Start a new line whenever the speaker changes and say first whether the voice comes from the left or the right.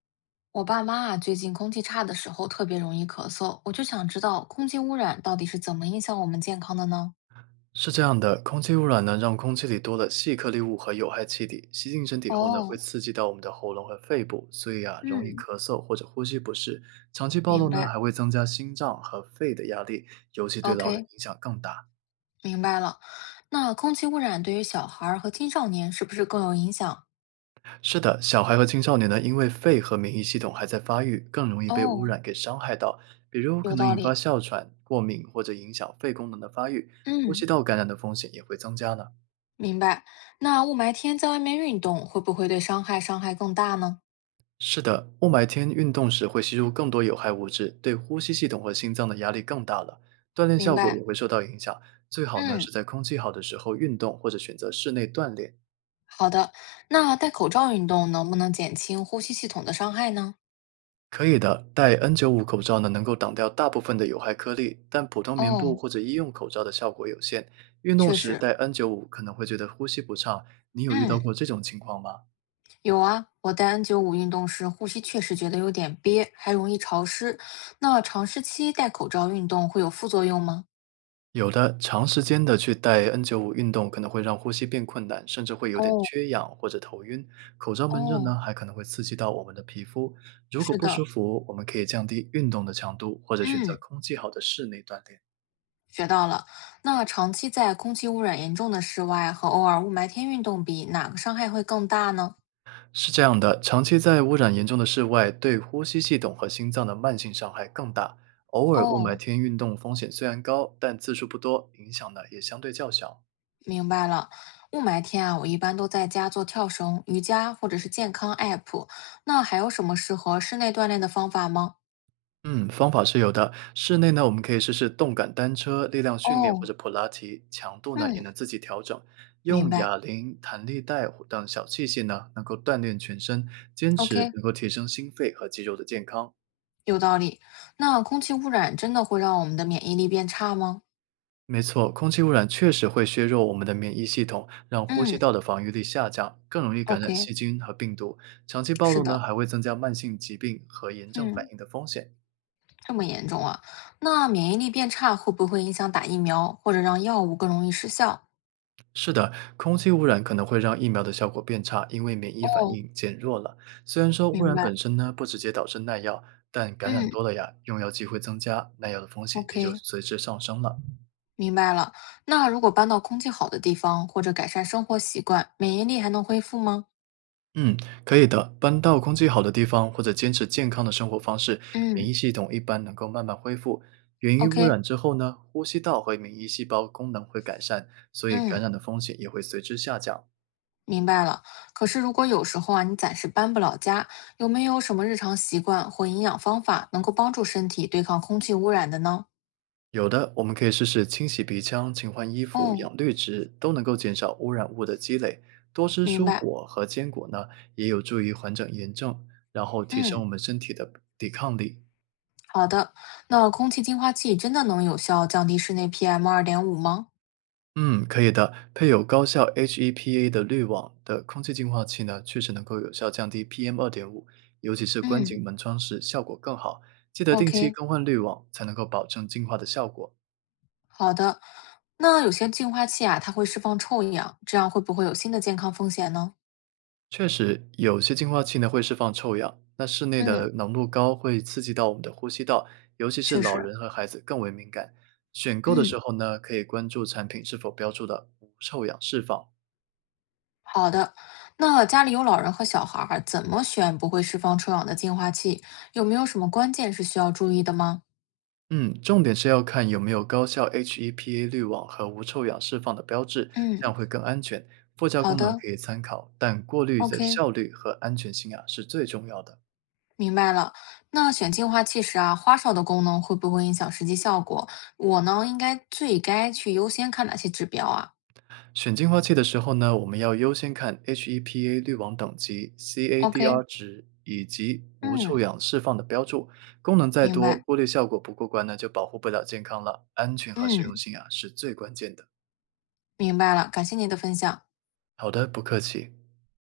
left: 我爸妈啊，最近空气差的时候特别容易咳嗽，我就想知道空气污染到底是怎么影响我们健康的呢？
right: 是这样的，空气污染呢，让空气里多了细颗粒物和有害气体，吸进身体后呢，会
left: 哦，
right: 刺激到我们的喉咙和肺部，所以啊，容易
left: 嗯，
right: 咳嗽或者呼吸不适。长期暴露
left: 明
right: 呢，
left: 白。
right: 还会增加心脏和肺的压力，尤其对老人
left: OK，
right: 影响更大。
left: 明白了。那空气污染对于小孩儿和青少年是不是更有影响？
right: 是的，小孩和青少年呢，因为肺和免疫系统还在发育，更容易被污
left: 哦，
right: 染给伤害到，比如可
left: 有
right: 能
left: 道
right: 引发
left: 理。
right: 哮喘、过敏或者影响肺功能的发育，呼吸
left: 嗯，
right: 道感染的风险也会增加呢。
left: 明白。那雾霾天在外面运动会不会对伤害更大呢？
right: 是的，雾霾天运动时会吸入更多有害物质，对呼吸系统和心脏的压力更大了，锻炼
left: 明
right: 效果
left: 白。
right: 也会受到影响。最好呢
left: 嗯，
right: 是在空气好的时候运动，或者选择室内锻炼。
left: 好的。那戴口罩运动能不能减轻呼吸系统的伤害呢？
right: 可以的，戴 N95 口罩呢能够挡掉大部分的有害颗粒，但普通棉布
left: 哦，
right: 或者医用口罩的效果有限。运动
left: 确
right: 时
left: 实。
right: 戴 N95 可能会觉得呼吸不畅，你有遇到
left: 嗯。
right: 过这种情况吗？
left: 有啊，我戴 N95运动时，呼吸确实觉得有点憋，还容易潮湿。那长时期戴口罩运动会有副作用吗？
right: 有的，长时间的去戴 N95 运动可能会让呼吸变困难，甚至会有点
left: 哦
right: 缺氧或者头晕。口罩闷热呢，
left: 哦，
right: 还可能会刺激到我们的皮肤。如果
left: 是
right: 不舒
left: 的，
right: 服，我们可以降低运动的强度，或者选择
left: 嗯，
right: 空气好的室内锻炼。
left: 学到了。那长期在空气污染严重的室外和偶尔雾霾天运动比，哪个伤害会更大呢？
right: 是这样的，长期在污染严重的室外，对呼吸系统和心脏的慢性伤害更大。偶尔雾霾
left: 哦，
right: 天运动风险虽然高，但次数不多，影响呢也相对较小。
left: 明白了。雾霾天啊，我一般都在家做跳绳、瑜伽或者是健康 app。那还有什么适合室内锻炼的方法吗？
right: 嗯，方法是有的。室内呢，我们可以试试动感单车、力量训练或者
left: 哦，
right: 普拉提，强度呢也
left: 嗯，
right: 能自己调整。
left: 明
right: 用
left: 白。
right: 哑铃、弹力带或等小器械呢，能够锻炼全身，坚持
left: OK。
right: 能够提升心肺和肌肉的健康。
left: 有道理。那空气污染真的会让我们的免疫力变差吗？
right: 没错，空气污染确实会削弱我们的免疫系统，让呼吸
left: 嗯
right: 道的防御力下降，更容易感染细
left: ，OK，
right: 菌和病毒。长期暴
left: 是
right: 露呢，
left: 的，
right: 还会增加慢性疾病和炎症反
left: 嗯，
right: 应的风险。
left: 这么严重啊？那免疫力变差会不会影响打疫苗，或者让药物更容易失效？
right: 是的，空气污染可能会让疫苗的效果变差，因为免疫反
left: 哦，
right: 应减弱了。虽然说污
left: 明
right: 染
left: 白。
right: 本身呢不直接导致耐药，但感染
left: 嗯
right: 多了呀，用药机会增加，耐药的风险也就
left: ，OK，
right: 随之上升了。
left: 明白了。那如果搬到空气好的地方，或者改善生活习惯，免疫力还能恢复吗？
right: 嗯，可以的，搬到空气好的地方，或者坚持健康的生活方式，免
left: 嗯
right: 疫系统一般能够慢慢恢复。源于污
left: ，OK，
right: 染之后呢，呼吸道和免疫细胞功能会改善，所以感染
left: 嗯。
right: 的风险也会随之下降。
left: 明白了。可是如果有时候啊，你暂时搬不了家，有没有什么日常习惯或营养方法能够帮助身体对抗空气污染的呢？
right: 有的，我们可以试试清洗鼻腔、勤换衣服、
left: 哦，
right: 养绿植，都能够减少污染物的积累。多吃
left: 明
right: 蔬
left: 白。
right: 果和坚果呢，也有助于缓解炎症，然后提升
left: 嗯，
right: 我们身体的抵抗力。
left: 好的。那空气净化器真的能有效降低室内 PM2.5吗？
right: 嗯，可以的。配有高效 HEPA 的滤网的空气净化器呢，确实能够有效降低 PM2.5，尤其是关
left: 嗯
right: 紧门窗时效果更好。记得定期
left: ，OK，
right: 更换滤网，才能够保证净化的效果。
left: 好的。那有些净化器啊，它会释放臭氧，这样会不会有新的健康风险呢？
right: 确实，有些净化器呢会释放臭氧，那室内的
left: 嗯，
right: 浓度高会刺激到我们的呼吸道，尤其是
left: 确
right: 老
left: 实。
right: 人和孩子更为敏感。选购的时
left: 嗯。
right: 候呢，可以关注产品是否标注的无臭氧释放。
left: 好的，那家里有老人和小孩儿，怎么选不会释放臭氧的净化器？有没有什么关键是需要注意的吗？
right: 嗯，重点是要看有没有高效 HEPA 滤网和无臭氧释放的标志，这
left: 嗯，
right: 样会更安全。附加
left: 好
right: 功能
left: 的
right: 可以参考，但过滤的
left: ，OK，
right: 效率和安全性啊是最重要的。
left: 明白了。那选净化器时啊，花哨的功能会不会影响实际效果？我呢，应该最该去优先看哪些指标啊
right: 选净化器的时候呢，我们要优先看 HEPA 滤网等级、CADR
left: ？OK，
right: 值以及无
left: 嗯，
right: 臭氧释放的标注。功能再
left: 明
right: 多，
left: 白，
right: 过滤效果不过关呢，就保护不了健康了。安全和实用
left: 嗯，
right: 性啊，是最关键的。
left: 明白了，感谢您的分享。
right: 好的，不客气。